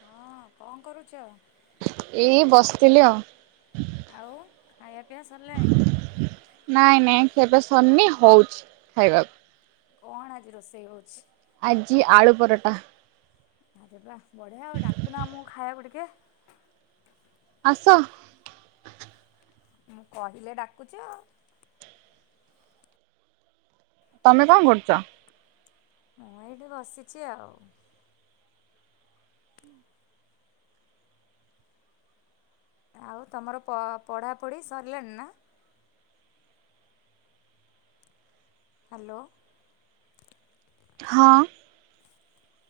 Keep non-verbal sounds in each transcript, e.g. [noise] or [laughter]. ହଁ କଣ କରୁଛ? ଏଇ ବସିଥିଲି ଆଉ। ଆଉ ଖାଇବା ପିଇବା ସରିଲାଣି। ନାଇଁ ନାଇଁ ଖିଆ ପିଆ ସରିନି ହଉଛି ଖାଇବାକୁ। କଣ ଆଜି ରୋଷେଇ ହଉଛି? ଆଜି ଆଳୁ ପରଟା। ଆରେ ବା ବଢ଼ିଆ ଆଉ ଡାକୁନା ଆମକୁ ଖାଇବାକୁ ଟିକେ। ଆସ। ମୁଁ କହିଲେ ଡାକୁଚ ଆଉ। ତମେ କଣ କରୁଚ? ମୁଁ ଏଇଠି ବସିଛି ଆଉ। ଆଉ ତମର ପଢ଼ାପଢ଼ି ସରିଲାଣି ନା। ହ୍ୟାଲୋ। ହଁ।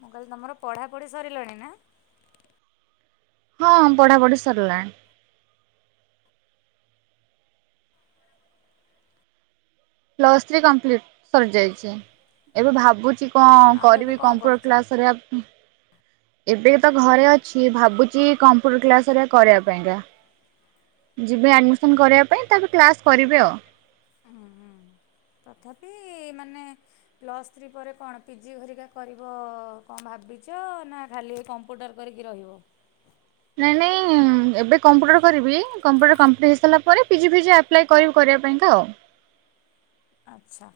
ମୁଁ କହିଲି ତମର ପଢ଼ାପଢ଼ି ସରିଲାଣି ନା। ହଁ ପଢ଼ାପଢ଼ି ସରିଲାଣି। ପ୍ଲସ୍ ଥ୍ରୀ କମ୍ପ୍ଲିଟ ସରିଯାଇଛି ଏବେ ଭାବୁଛି କଣ ଆଉ ଏବେ କରିବି କଣ କମ୍ପ୍ୟୁଟର କରୁଛ? କ୍ଲାସ ଘରିକା। ଏବେ ତ ଘରେ ଅଛି ଭାବୁଛି କମ୍ପ୍ୟୁଟର କ୍ଲାସ ଘଟିକା କରିବା ପାଇଁକା। ଯିବେ ଆଡ଼ମିସନ୍ କରିବା ପାଇଁ ତାପରେ କ୍ଲାସ୍ କରିବେ ଆଉ। ହୁଁ ହୁଁ ତଥାପି ମାନେ ପ୍ଲସ ଥ୍ରି ପରେ କଣ ପିଜି ଘରିକା କରିବ କଣ ଭାବିଚ ନା ଖାଲି ଏଇ କ କମ୍ପ୍ୟୁଟର କରିକି ରହିବ। ନାଇଁ ନାଇଁ ଏବେ କମ୍ପ୍ୟୁଟର କରିବି କମ୍ପ୍ୟୁଟର କମ୍ପ୍ଲିଟ୍ ହେଇସାରିଲା ପରେ ପିଜି ଫିଜି ଆପ ଆପ୍ଲାଏ କରିବି କରିବା ପାଇଁକା ଆଉ। ଆଚ୍ଛା।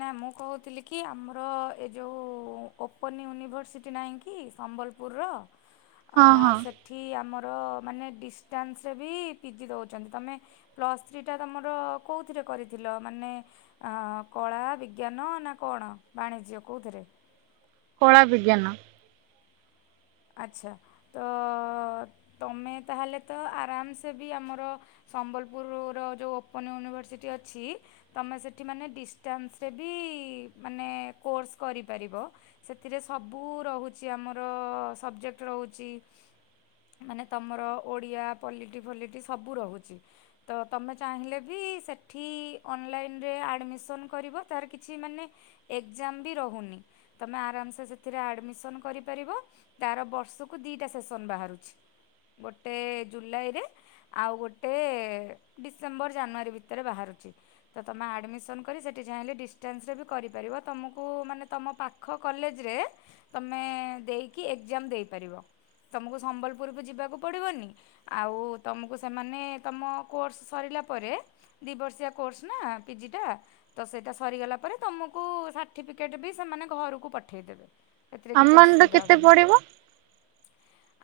ନା ମୁଁ କହୁଥିଲି କି ଆମର ଏ ଯୋଉ ଓପନ ୟୁନିଭର୍ସିଟି ନାହିଁ କି ସମ୍ବଲ ପୁରର, ହଁ ଅଁ ହଁ ସେ ଠି ଆମର ମାନେ ଡିଷ୍ଟାନ୍ସରେ ବି ପିଜି ଦଉଛନ୍ତି, ତମେ ପ୍ଲସ୍ଥ୍ରୀଟା ତମର କୋଉଥିରେ କରିଥିଲ? ମାନେ ଆଁ କଳା, ବିଜ୍ଞାନ, ନା କଣ ବାଣିଜ୍ୟ କୋଉଥିରେ? କଳା ବିଜ୍ଞାନ। ଆଚ୍ଛା, ତ ତମେ ତାହେଲେ ତ ଆରାମ୍ସେ ବି ଆମର ସମ୍ବଲପୁରୁର ଯୋଉ ଓପନ ୟୁନିଭର୍ସିଟି ଅଛି ତମେ ସେଠି ମାନେ ଡିଷ୍ଟାନ୍ସରେ ବି ମାନେ କୋର୍ସ କରିପାରିବ। ସେଥିରେ ସବୁ ରହୁଛି ଆମର ସବ୍ଜେକ୍ଟ ରହୁଛି। ମାନେ ତମର ଓଡ଼ିଆ, ପଲିଟି ଫଲିଟି ସବୁ ରହୁଛି। ତ ତମେ ଚାହିଁଲେ ବି, ସେଠି ଅନଲାଇନରେ ଆଡ଼ମିସନ୍ କରିବ, ତାର କିଛି ମାନେ ଏଗ୍ଜାମ ବି ରହୁନି, ତମେ ଆରାମ୍ ସେ ସେଥିରେ ଆଡ଼ମିସନ୍ କରିପାରିବ। ତାର ବର୍ଷକୁ ଦିଇଟା ସେସନ୍ ବାହାରୁଛି, ଗୋଟେ ଜୁଲାଇରେ ଆଉ ଗୋଟେ ଡିସେମ୍ବର ଜାନୁଆରୀ ଭିତରେ ବାହାରୁଛି। ତ ତମେ ଆଡ଼ମିସନ୍ କରି ସେଠି ଚାହିଁଲେ ଡିଷ୍ଟାନ୍ସରେ ବି କରିପାରିବ, ତମକୁ ମାନେ ତମ ପା ଖ କଲେଜରେ ତମେ ଦେଇକି ଏଗ୍ଜାମ ଦେଇପାରିବ। ତୁମକୁ ସମ୍ବଲପୁରକୁ ଯିବାକୁ ପଡ଼ିବନି। ଆଉ ତମକୁ ସେମାନେ ତମ କୋର୍ସ ସରିଲା ପରେ ଦି ବର୍ଷିଆ କୋର୍ସ ନା ପିଜିଟା। ତ ସେଇଟା ସରିଗଲା ପରେ ତମକୁ ସାର୍ଟିଫିକେଟ ବି ସେମାନେ ଘରକୁ ପଠେଇଦେବେ। ଏଥିରେ କିଛି ଆମାଉଣ୍ଟ ଅସୁବିଧା କେତେ ହବନି। ପଡିବ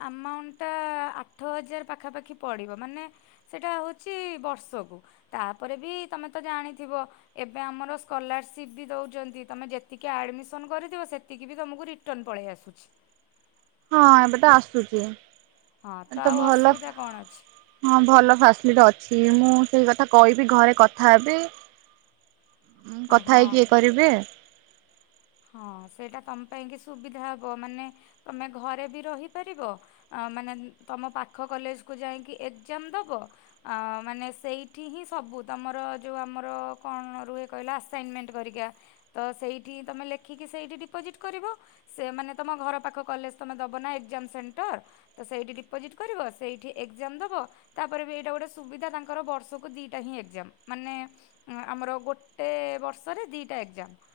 ଆମାଉଣ୍ଟଟା ଆଠ ହଜାର ପାଖାପାଖି ପଡିବ ମାନେ ସେଟା ହଉଛି ବର୍ଷକୁ, ତାପରେ ବି ତମେ ତ ଜାଣିଥିବ ଏବେ ଆମର ସ୍କଲାରସିପ୍ ବି ଦଉଚନ୍ତି, ତମେ ଯେତିକି ଆଡ଼ମିସନ୍ କରିଥିବ, ସେତିକିବି ତମକୁ ରି ଟନ୍ ପଳେଇ ଆସୁଛି। ହଁ ଏବେ ତ ଆସୁଛି, ହଁ ଏ ତ ଆଉ ଭଲ ଅସୁବିଧା କ'ଣ ଅଛି ହଁ, ଭଲ ଫ୍ୟାସ୍ଲିଟ୍ ଅଛି, ମୁଁ ସେଇ କଥା କହିବି ଘରେ କଥା ହେବି। ମୁଁ କଥା ହଁ ହେଇକି ଇଏ କରିବେ। ହଁ, ସେଇଟା ତମ ପାଇଁକି ସୁବିଧା ହବ ମାନେ ତମେ ଘରେ ବି ରହିପାରିବ ଆ ମାନେ ତମ ପାଖ କଲେଜକୁୁ ଯାଇକି ଏକ୍ଜାମ୍ ଦବ। ଆ ମାନେ ସେଇଠି ହିଁ ସବୁ ତମର ଯୋଉ ଆମର କଣ ରୁହେ କହିଲା ଆସାଇନ୍ ମେଣ୍ଟ ପରିକା। ତ ସେଇଠି ତମେ ଲେଖିକି ସେଇଠି ଡିପୋଜିଟ୍ କରିବ। ସେ ମାନେ, ତମ ଘର ପାଖ କଲେଜ୍ ତମେ ଦବନା ଏକ୍ଜାମ୍ ସେଣ୍ଟର। ତ ସେଇଠି ଡିପୋଜିଟ୍ କରିବ, ସେଇଠି ଏକ୍ଜାମ ଦବ। ତାପରେ ବି ଏଇଟା ଗୋଟେ ସୁବିଧା ତାଙ୍କର ବର୍ଷକୁ ଦିଇଟା ହିଁ ଏକ୍ଜାମ, ମାନେ ଉଁ ଆମର ଗୋଟେ ବର୍ଷରେ ଦିଇଟା ଏକ୍ଜାମ,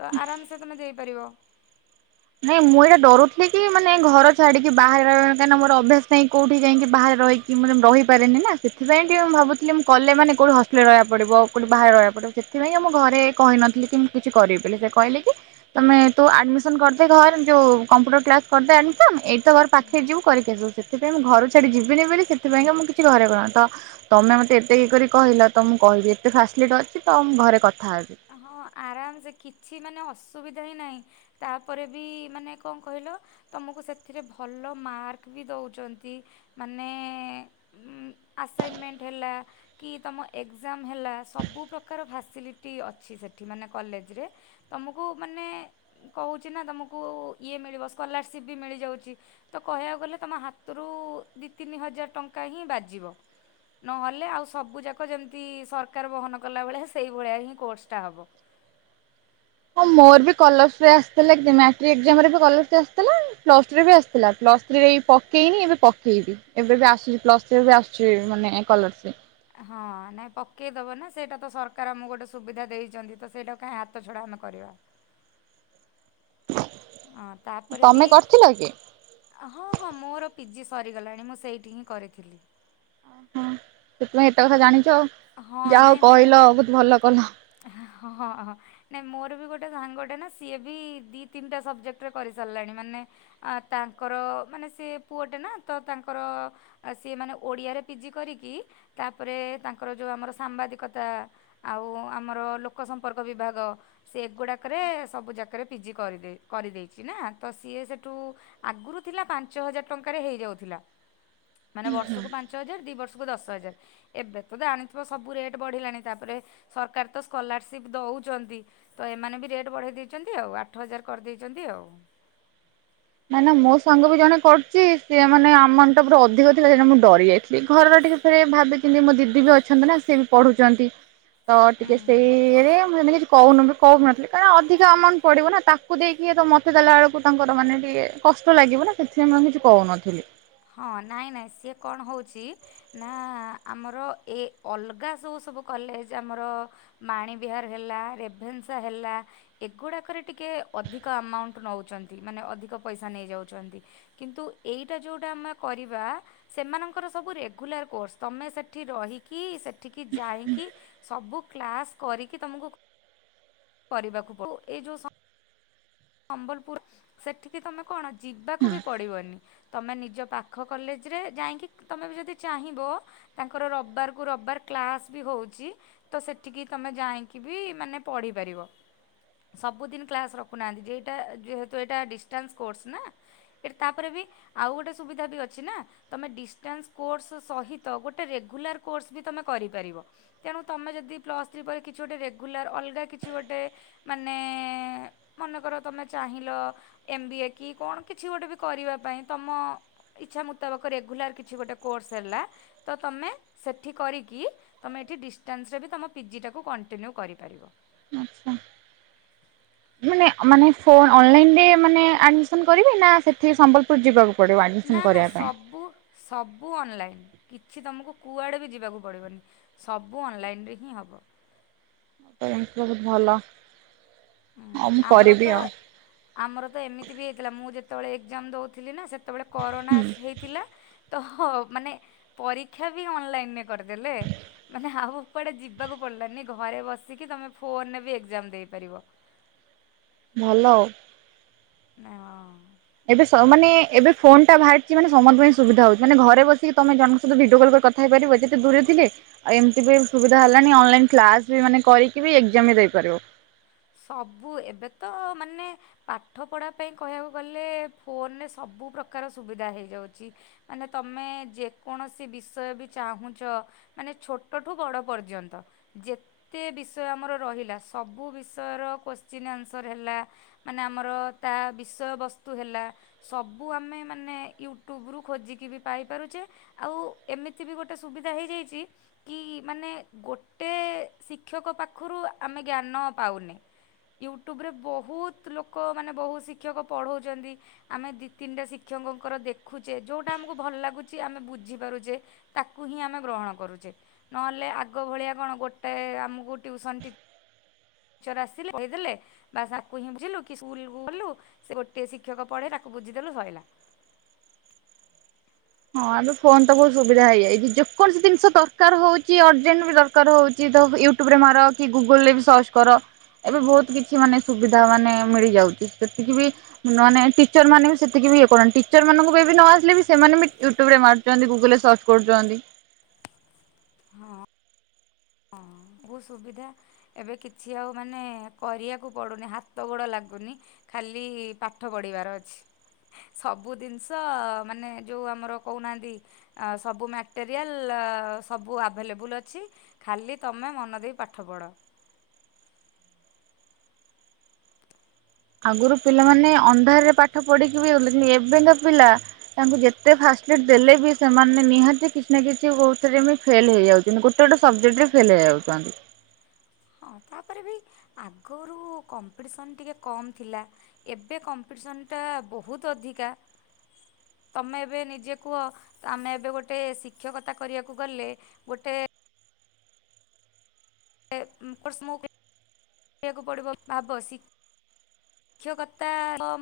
ତ ଆରାମ୍ସେ ତମେ ଦେଇପାରିବ। ନାଇଁ ମୁଁ ଏଇଟା ଡରୁଥିଲି କି ମାନେ ଘର ଛାଡ଼ିକି ବାହାରେ ରହିବା କାହିଁନା ମୋର ଅଭ୍ୟାସ ନାଇଁ କୋଉଠି ଯାଇଁକି ବାହାରେ ରହି କି, ମାନେ ମୁଁ ରହିପାରେନି ନା ସେଥିପାଇଁ ଟିକେ ମୁଁ ଭାବୁଥିଲି ମୁଁ କଲେ ମାନେ କୋଉଠି ହଷ୍ଟେଲ ରହିବା ପଡ଼ିବ, କୋଉଠି ବାହାରେ ରହିବା ପଡ଼ିବ ସେଥିପାଇଁକା ମୁଁ ଘରେ କହିନଥିଲି କି ମୁଁ କିଛି କରିବି ବୋଲି, ସେ କହିଲେ କି ତମେ ତୁ ଆଡମିସନ୍ କର୍ ସେ ଘର ଯୋଉ କମ୍ପ୍ୟୁଟର କ୍ଲାସ୍ କରିଦେ ଆଡ଼ମିସନ୍। ଏଇଟି ତ ଘର ପାଖରେ ଯିବୁ କରିକି ଆସିବୁ ସେ ସେଥିପାଇଁ ମୁଁ ଘରୁ ଛାଡ଼ି ଯିବିନି ବୋଲି ସେଥିପାଇଁକା ମୁଁ କିଛି ଘରେ କଣ ତ ତମେ ମତେ ଏତେ ଇଏ କରିକି କହିଲ ତ ମୁଁ କହିବି ଏତେ ଫାସ୍ଲିଟି ଅଛି ତ ମୁଁ ଘରେ କଥା ହେବି। ହଁ, ଆରାମ୍ ସେ କିଛି ମାନେ ଅସୁବିଧା ହିଁ ନାହିଁ। ତାପରେ ବି ମାନେ କଣ କହିଲ? ତମକୁ ସେଥିରେ ଭଲ ମାର୍କ ବି ଦଉଚନ୍ତି, ମାନେ ଉଁ ଆସାଇନମେଣ୍ଟ ହେଲା, କି ତମ ଏକ୍ଜାମ୍ ହେଲା ସବୁ ପ୍ରକାର ଫାସିଲିଟି ଅ ଛି ସେଠି ମାନେ କଲେଜରେ। ତୁମକୁ ମାନେ କହୁଛି ନା ତୁମକୁ, ଇଏ ମିଳିବ। ସ୍କଲାରସିପ୍ ବି ମିଳିଯାଉଛି। ତ କହିବାକୁ ଗଲେ ତମ ହାତରୁ ଦି ତିନି ହଜାର ଟଙ୍କା ହିଁ ବାଜିବ। ନ ହେଲେ, ଆଉ ସବୁ ଯାକ ଯେମିତି ସରକାର ବହନ କଲା ଭଳିଆ, ସେଇ ଭଳିଆ ହିଁ କୋର୍ସଟା ହବ। ହଁ, ମୋର ବି ସ୍କଲାରସିପ୍ ଆସିଥିଲା କି ମାଟ୍ରିକ ଏକ୍ଜାମରେ ବି ସ୍କଲାରସିପ ଆସିଥିଲା। ପ୍ଲସ୍ ଟୁ ରେ ବି ଆସ୍ ଥିଲା। ପ୍ଲସ୍ ଥ୍ରୀରେ ଏଇ ପକେଇନି, ଏବେ ପକେଇବି। ଏବେ ବି ଆସୁଛି ପ୍ଲସ୍ ଥ୍ରୀରେ ବି ଆସୁଛି ମାନେ ସ୍କଲରସିପ୍। ହଁ, ନାଇଁ ପକେଇଦେବ ନା। ସେଇଟା ତ ସରକାର ଆମକୁ ଗୋଟେ ସୁବିଧା ଦେଇଛନ୍ତି, ତ ସେଇଟା କାହିଁ ହାତ ଛଡ଼ା ଆମେ କରିବା। ହଁ ତାପରେ ବି ତମେ କରିଥିଲ କି ହଁ ହଁ, ମୋର ପିଜି ସରିଗଲାଣି। ମୁଁ ସେଇଠି ହିଁ କରିଥିଲି। ସେଥିପାଇଁ ଏତେ କଥା ଜାଣିଛ। ହଁ ଯାହା ହେଉ ନାଇଁ ମୁଁ କହିଲ ବହୁତ ଭଲ କଲ। ହଁ ହଁ। ନଁ ମୋର ବି ଗୋଟେ ସାଙ୍ଗ, ଗୋଟେ ନା ସିଏ ବି ଦି ତିନିଟା ସବ୍ଜେକ୍ଟରେ କରିସାରିଲାଣି। ମାନେ ଆ ତାଙ୍କର ମାନେ ସେ ପୁଅଟେ ନା, ତ ତାଙ୍କର ଆଉ ସିଏ ମାନେ ଓଡ଼ିଆରେ ପିଜି କରିକି, ତା ପରେ ତାଙ୍କର ଯେଉଁ ଆମର ସାମ୍ବାଦିକତା ଆଉ ଆମର ଲୋକ ସମ୍ପର୍କ ବିଭାଗ। ସିଏ ଏଗୁଡ଼ାକରେ ସବୁଯାକରେ ପିଜି କରି କରିଦେଇଛି ନା। ତ ସିଏ ସେଠୁ ଆଗରୁ ଥିଲା ପାଞ୍ଚ ହଜାର ଟଙ୍କାରେ ହେଇଯାଉଥିଲା। ମାନେ ବର୍ଷକୁ ପାଞ୍ଚ ହଜାର। ଦୁଇ ବର୍ଷକୁ ଦଶ ହଜାର। ଏବେ ତ ଜାଣିଥିବ ସବୁ ରେଟ୍ ବଢ଼ିଲାଣି। ତା ପରେ ସରକାର ତ ସ୍କଲାରସିପ୍ ଦଉଚନ୍ତି। ତ ଏମାନେ ବି ରେଟ୍ ବଢ଼େଇ ଦେଇଚନ୍ତି ଆଉ। ଆଠ ହଜାର କରିଦେଇଚନ୍ତି ଆଉ। କାଇଁ ନା ମୋ ସାଙ୍ଗ ବି ଜଣେ କରୁଚି। ସିଏ ମାନେ ଆମାଉଣ୍ଟଟା ପୁରା ଅଧିକ ଥିଲା। ସେଇନାଗି ମୁଁ ଡରି ଯାଇଥିଲି। ଘରର ଟିକେ ସେ ଭାବିଚିନ୍ତି, ମୋ ଦିଦି ବି ଅଛନ୍ତି ନା, ସିଏ ବି ପଢୁଛନ୍ତି। ତ ଟିକେ ଉଁ ସେଇ ଇଏରେ ମୁଁ ସେମିତି କିଛି କହୁନି, କହୁନଥିଲି, କାଇଁ ନା ଅଧିକ ଆମାଉଣ୍ଟ ପଡିବ ନା। ତା ତାକୁ ଦେଇକି ତ ମତେ ଦେଲା ବେଳକୁ ତାଙ୍କର ମାନେ ଟିକେ ଇଏ କଷ୍ଟ ଲାଗିବ ନା। ସେଥିପାଇଁ ମୁଁ କିଛି କହୁନଥିଲି। ହଁ, ନାଇଁ ନାଇଁ, ସିଏ କଣ ହଉଛି? ନା ଆମର ଏ ଅଲଗା ସବୁ ସବୁ କଲେଜ ଆମର ବାଣୀବିିହାର ହେଲା, ରେଭେନ୍ସା ହେଲା ଏଗୁଡ଼ାକରେ ଟିକେ ଅଧିକ ଆମାଉଣ୍ଟ ନେଉଚନ୍ତି, ମାନେ ଅଧିକ ପଇସା ନେଇଯାଉଚନ୍ତି। କିନ୍ତୁ ଏଇଟା ଯୋଉ ଟା ଆମେ କରିବା, ସେମାନଙ୍କର ସବୁ ରେଗୁଲାର କୋର୍ସ। ତମେ ସେଠି ରହିିକି ସେଠିକି ଯାଇକି ସବୁ କ୍ଲାସ୍ କରିକି ତୁମକୁ କରିବାକୁ ପଡୁ। ସମ୍ବଲପୁର, ସେଠିକି ତମେ କଣ ଯିବାକୁ ବି ପଡିବନି? ତୁମେ ନିଜ ପାଖ କଲେଜରେ ଯାଇକି, ତୁମେ ବି ଯଦି ଚାହିଁବ ତାଙ୍କର ରବିବାରକୁ ରବିବାର କ୍ଳାସ୍ ବି ହଉଛି। ତ ସେଠିକି ତମେ ଯାଇକି ବି ମାନେ ପଢିପାରିବ। ସବୁଦିନ କ୍ଲାସ୍ ରଖୁନାହାନ୍ତି। ଏଇଟା ଯେହେତୁ ଏଇଟା ଡିଷ୍ଟାନ୍ସ୍ କୋର୍ସ ନା। ଏଇଟା ତା ପରେ ବି ଆଉ ଗୋଟେ ସୁବିଧା ବି ଅଛି ନା। ତମେ ଡିଷ୍ଟାନ୍ସ୍ କୋର୍ସ ସହିତ ଗୋଟେ ରେଗୁଲାର କୋର୍ସ ବି ତମେ କରିପାରିବ। ତେଣୁ ତୁମେ ଯଦି ପ୍ଲସ୍ ଥ୍ରୀ ପରେ କିଛି ଗୋଟେ ରେଗୁଲାର ଅଲଗା କିଛି ଗୋଟେ ମାନେ ମନେ କର ତୁମେ ଚାହିଁଲ ଏମ୍ ବି ଏ କି କଣ କିଛି ଗୋଟେ ବି କରିବା ପାଇଁ? ତମ ଇଚ୍ଛା ମୁତାବକ ରେଗୁଲାର କିଛି ଗୋଟେ କୋର୍ସ ହେଲା ତ ତମେ ସେଠି କରିକି ତମେ ଏଠି ଡିଷ୍ଟାନ୍ସରେ ବି ତମ ପିଜି ଟାକୁ କଣ୍ଟିନ୍ୟୁ କରିପାରିବ। ଆଚ୍ଛା। ମାନେ ମାନେ ଫୋନ୍ ଅନଲାଇନ୍ ରେ ମାନେ ଆଡମିସନ୍ କରିବେ ନା ସେ ଠି ସମ୍ବଲପୁର ଯିବାକୁ ପଡ଼ିବ ନା ଆଡ଼ମିସନ୍ ନା କରିବା ପାଇଁ? ସବୁ ସବୁ ଅନଲାଇନ୍ କିଛି ତମକୁ କୁଆଡ଼େ ବି ଯିବାକୁ ପଡ଼ିବନି। ସବୁ ଅନଲାଇନ୍ ରେ ହିଁ ହବ। [unintelligible] ଭଲ। ହୁଁ ଆଉ ମୁଁ ଆମର କରିବି ତ ଆଉ ଆମର ତ ଏମିତି ବି ହେଇଥିଲା ମୁଁ ଯେତବଳେ ଏକ୍ଜାମ ଦଉଥିଲି ନା ସେ ସେତବଳେ ହୁଁ କରୋନାସ୍ ହେଇ ଥିଲା ତଃ ମାନେ ପରୀକ୍ଷା ବି ଅନଲାଇନ୍ ରେ କରଦେଲେ। ମାନେ ଆଉ କୁଆଡ଼େ ଯିବାକୁ ପଡ଼ିଲାନି ଘରେ ବସିକି ତମେ ଫୋନରେ ବି ଏଗ୍ଜାମ ଦେଇପାରିବ। ଭଲ ଆଉ। ନାଇଁମ ଏବେ ସ ମାନେ ଏବେ ଫୋନ୍ ଟା ବାହାରଚି ମାନେ ସମସ୍ତଙ୍କ ପାଇଁ ସୁବିଧା ହଉଚି ମାନେ ଘରେ ବସିକି ତମେ ଜଣଙ୍କ ସହିତ ଭିଡିଓ କଲ୍ କରି କଥ ଥା ହେଇପାରିବ ଯେତେ ଦୂରରେ ଥିଲେ। ଆଉ ଏମତି ବି ସୁବିଧା ହେଲାନି ଅନଲାଇନ୍ କ୍ଲାସ ବି ମାନେ କରିକି ବି ଏଗ୍ଜାମ ବି ଦେଇପାରିବ। ସବୁ ଏବେ ତ ମାନେ ପାଠପଢ଼ା ପାଇଁ କହିବାକୁ ଗଲେ ଫୋନରେ ସବୁ ପ୍ରକାର ସୁବିଧା ହେଇଯାଉଚି। ମାନେ ତମେ ଯେକୌଣସି ବିଷୟ ବି ଚାହୁଁଚ ମାନେ ଛୋଟଠୁ ବଡ଼ ପର୍ଯ୍ୟନ୍ତ ଯେତେ ବିଷୟ ଆମର ରହିଲା ସବୁ ବିଷ ତର କୋଶ୍ଚିନ୍ ଆନ୍ସର ହେଲା ମାନେ ଆମର ତା ବିଷୟବସ୍ତୁ ହେଲା ସବୁ ଆମେ ମାନେ ୟୁଟ୍ୟୁବୁରୁ ଖୋଜିକିବି ପାଇପାରୁଚେ। ଆଉ ଏମିତି ବି ଗୋଟେ ସୁବିଧା ହେଇଯାଇଚି କି ମାନେ ଗୋଟେ ଶିକ୍ଷକ ପାଖୁରୁ ଆମେ ଜ୍ଞାନ ପାଉନେ। ୟୁଟ୍ୟୁବରେ ବହୁତ ଲୋକ ମାନେ ବହୁ ଶିକ୍ଷକ ପଢ଼ଉଚନ୍ତି। ଆମେ ଦି ତିନିଟା ଶିକ୍ଷକଙ୍କର ଦେଖୁଚେ ଯୋଉଟା ଆମକୁ ଭଲ ଲାଗୁଚି ଆମେ ବୁଝିପାରୁଚେ ତାକୁ ହିଁ ଆମେ ଗ୍ରହଣ କରୁଚେ ନହେଲେ ଆଗ ଭଳିଆ କଣ ଗୋଟେ ଆମକୁ ଟିଉସନ ଟି ଚର ଆସିଲେ ପଢ଼େଇ ଦେଲେ ବାସ୍ ତାକୁ ହିଁ ବୁଝିଲୁ କି ସ୍କୁଲ କୁ ଗଲୁ ସେ ଗୋଟେ ଶିକ୍ଷକ ପଢ଼େ ତାକୁ ବୁଝିଦେଲୁ ସଇଲା। ହଁ ଏବେ ଫୋନ ତ ବହୁତ ସୁବିଧା ହେଇଯାଇଚି ଯେକୌଣସି ଜିନଷ ଦରକାର ହଉଚି ଅର୍ଜେଣ୍ଟ ବି ଦର କାର ହଉଚି ତ ୟୁଟ୍ୟୁବରେ ମାର କି ଗୁଗୁଲୁ ରେ ବି ସର୍ଚ କର। ଏବେ ବହୁତ କିଛି ମାନେ ସୁବିଧା ମାନେ ମିଳିଯାଉଚି ସେତିକି ବି ନୂଆ ନେ ଟିଚର ମାନେ ବି ସେତିକି ବି ଇଏ କରୁନାହାନ୍ତି ଟିଚର ମାନଙ୍କୁ ବି ଏବେ ନ ଆସିଲେ ବି ସେମାନେ ବି ୟୁଟ୍ୟୁବରେ ମାରୁଚନ୍ତି ଗୁଗୁଲୁ ରେ ସର୍ଚ୍ଚ କରୁଚନ୍ତି। ହଁ। ହଁ ଭୁଲ ସୁବିଧା ଏବେ କିଛି ଆଉ ମାନେ କରିବାକୁ ପଡ଼ୁନି ହାତ ଗୋଡ଼ ଲାଗୁନି। ଖାଲି ପାଠ ପଢ଼ିବାର ଅଛି। ସବୁ ଜିନଷ ମାନେ ଯୋଉ ଆମର କହୁନାହାନ୍ତି ଆ ସବୁ ମ୍ୟାଟେରିଆଲ ଅ ଅ ସବୁ ଆଭେଲେବୁଲ ଅଛି। ଖାଲି ତମେ ମନ ଦେଇ ପାଠ ପଢ଼। ଆଗରୁ ପିଲାମାନେ ଅନ୍ଧାରରେ ପାଠ ପଢ଼ିକି ବି ଓରଲିନ ଏବେ କାଁ ପିଲା ତାଙ୍କୁ ଯେତେ ଫାଷ୍ଟଲିଟ ଦେଲେ ବି ସେମାନେ ନିହାତି କିଛି ନା କିଛି କୋଉ ଥିରେ ମି ଫେଲ ହେଇଯାଉ କିନ୍ତୁ ଗୋଟେ ଗୋଟେ ସବଜେକ୍ଟ ରେ ଫେଲ୍‌ ଯାଉଚନ୍ତି। ହଁ ତାପରେ ବି ଆଗରୁ କମ୍ପିଟିସନ୍ ଟିକେ କମ୍ ଥିଲା। ଏବେ କମ୍ପିଟିସନ୍ ଟା ବହୁତ ଅଧିକା। ତମେ ଏବେ ନିଜେ କୁହ। ତ ଆମେ ଏବେ ଗୋଟେ ଶିକ୍ଷକତା କରିବାକୁ ଗଲେ ଗୋଟେ [unintelligible] ଶିକ୍ଷକତା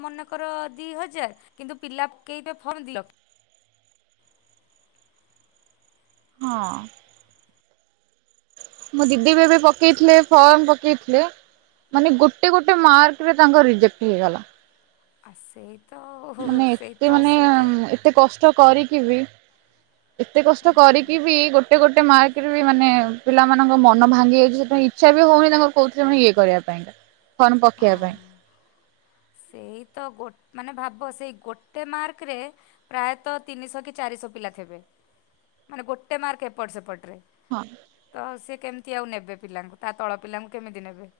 ମନେକର ଦି ହଜାର କିନ୍ତୁ ପିଲା ପକେଇବେ ଫର୍ମ ଦି ଲକ୍ଷ। ହଁ। ମୋ ଦିଦି ବି ଏବେ ପକେଇଥିଲେ ଫର୍ମ ପକେଇଥିଲେ। ମାନେ ଗୋଟେ ଗୋଟେ ମାର୍କରେ ତାଙ୍କର ରିଜେକ୍ଟ ହେଇଗଲା। ଆସେ। ମାନେ ଏତେ ମାନେ ଏତେ କଷ୍ଟ କରିକି ବି ଏତେ କଷ୍ଟ କରିକି ବି ଗୋଟେ ଗୋଟେ ମା ମାନେ ପିଲାମାନଙ୍କ ମନ ଭାଙ୍ଗି ଯାଇଛି ସେଥିପାଇଁ ଇଚ୍ଛା ବି ହଉନି ତାଙ୍କର କହୁଥିଲେ ଇଏ କରିବା ପାଇଁକା। ଫ୍ରମ ପକେଇବା ପାଇଁ। ସେଇତ ଗୋ ମାନେ ଭାବ ସେଇ ଗୋଟେ ମାର୍କରେ। ପ୍ରାୟତଃ ତିନିଶହ କି ଚାରିଶହ ପିଲା ଥିବେ ମାନେ ଗୋଟେ ମାର୍କ ଏପଟ ସେପଟରେ। ହଁ। ତ ସେ କେମିତି ଆଉ ନେବେ ପିଲାଙ୍କୁ ତା ତଳ ପିଲାଙ୍କୁ କେମିତି ନେବେ?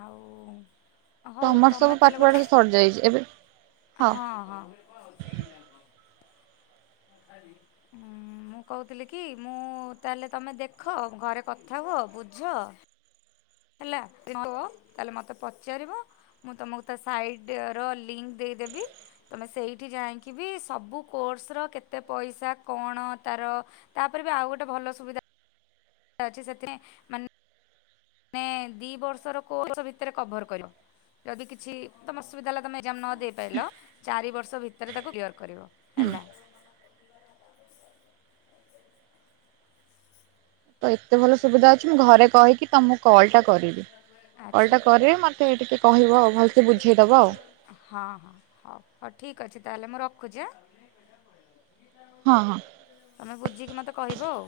ଆଉ ହଉ ତମର ତମେ ସବୁ ତାହେଲେ ଗୋଟେ ପାଠପଢା ସରିଯାଇଛି ଏବେ ହଁ ହଁ ମୁଁ କହୁଥିଲି କି ମୁଁ ତାହେଲେ ତମେ ଦେଖ ଘରେ କଥା ହୁଅ ବୁଝ ହେଲା ତାହାଲେ ମତେ ପଚାରିବ ମୁଁ ତମକୁ ତା ସାଇଡର ଲିଙ୍କ ଦେଇଦେବି। ତମେ ସେଇଠି ଯାଇକି ବି ସବୁ କୋର୍ସର କେତେ ପଇସା କଣ ତାର ତାପରେ ବି ଆଉ ଗୋଟେ ଭଲ ସୁବିଧା ଅଛି ସେଥିରେ ମା ମାନେ ଦି ବର୍ଷର କୋର୍ଷ ଭିତରେ କଭର କରିବ। ଯଦି କିଛି ତମସୁୁବିଧା ହେଲା ତମେ ଏଜାମ ନ ଦେଇ ପାରିଲ ଚାରିବର୍ଷ ଭିତରେ ତାକୁ କ୍ଲିୟର କରିବ ହୁଁ ହେଲା। ତ ଏତେ ଭଲ ସୁବିଧା ଅଛି ମୁଁ ଘରେ କହିକି ତମୁ କଲଟା କରିବି ଆଚ୍ଛା କଲଟା କରି ମୋତେ ଟିକେ କହିବ ଆଉ ଭଲସେ ବୁଝେଇଦବ ଆଉ। ହଁ ହଁ ହଉ ଠିକ୍ ଅଛି ତାହେଲେ ମୁଁ ରଖୁଛି ଆ। ହଁ ହଁ ତମେ ବୁଝିକି ମତେ କହିବ ଆଉ।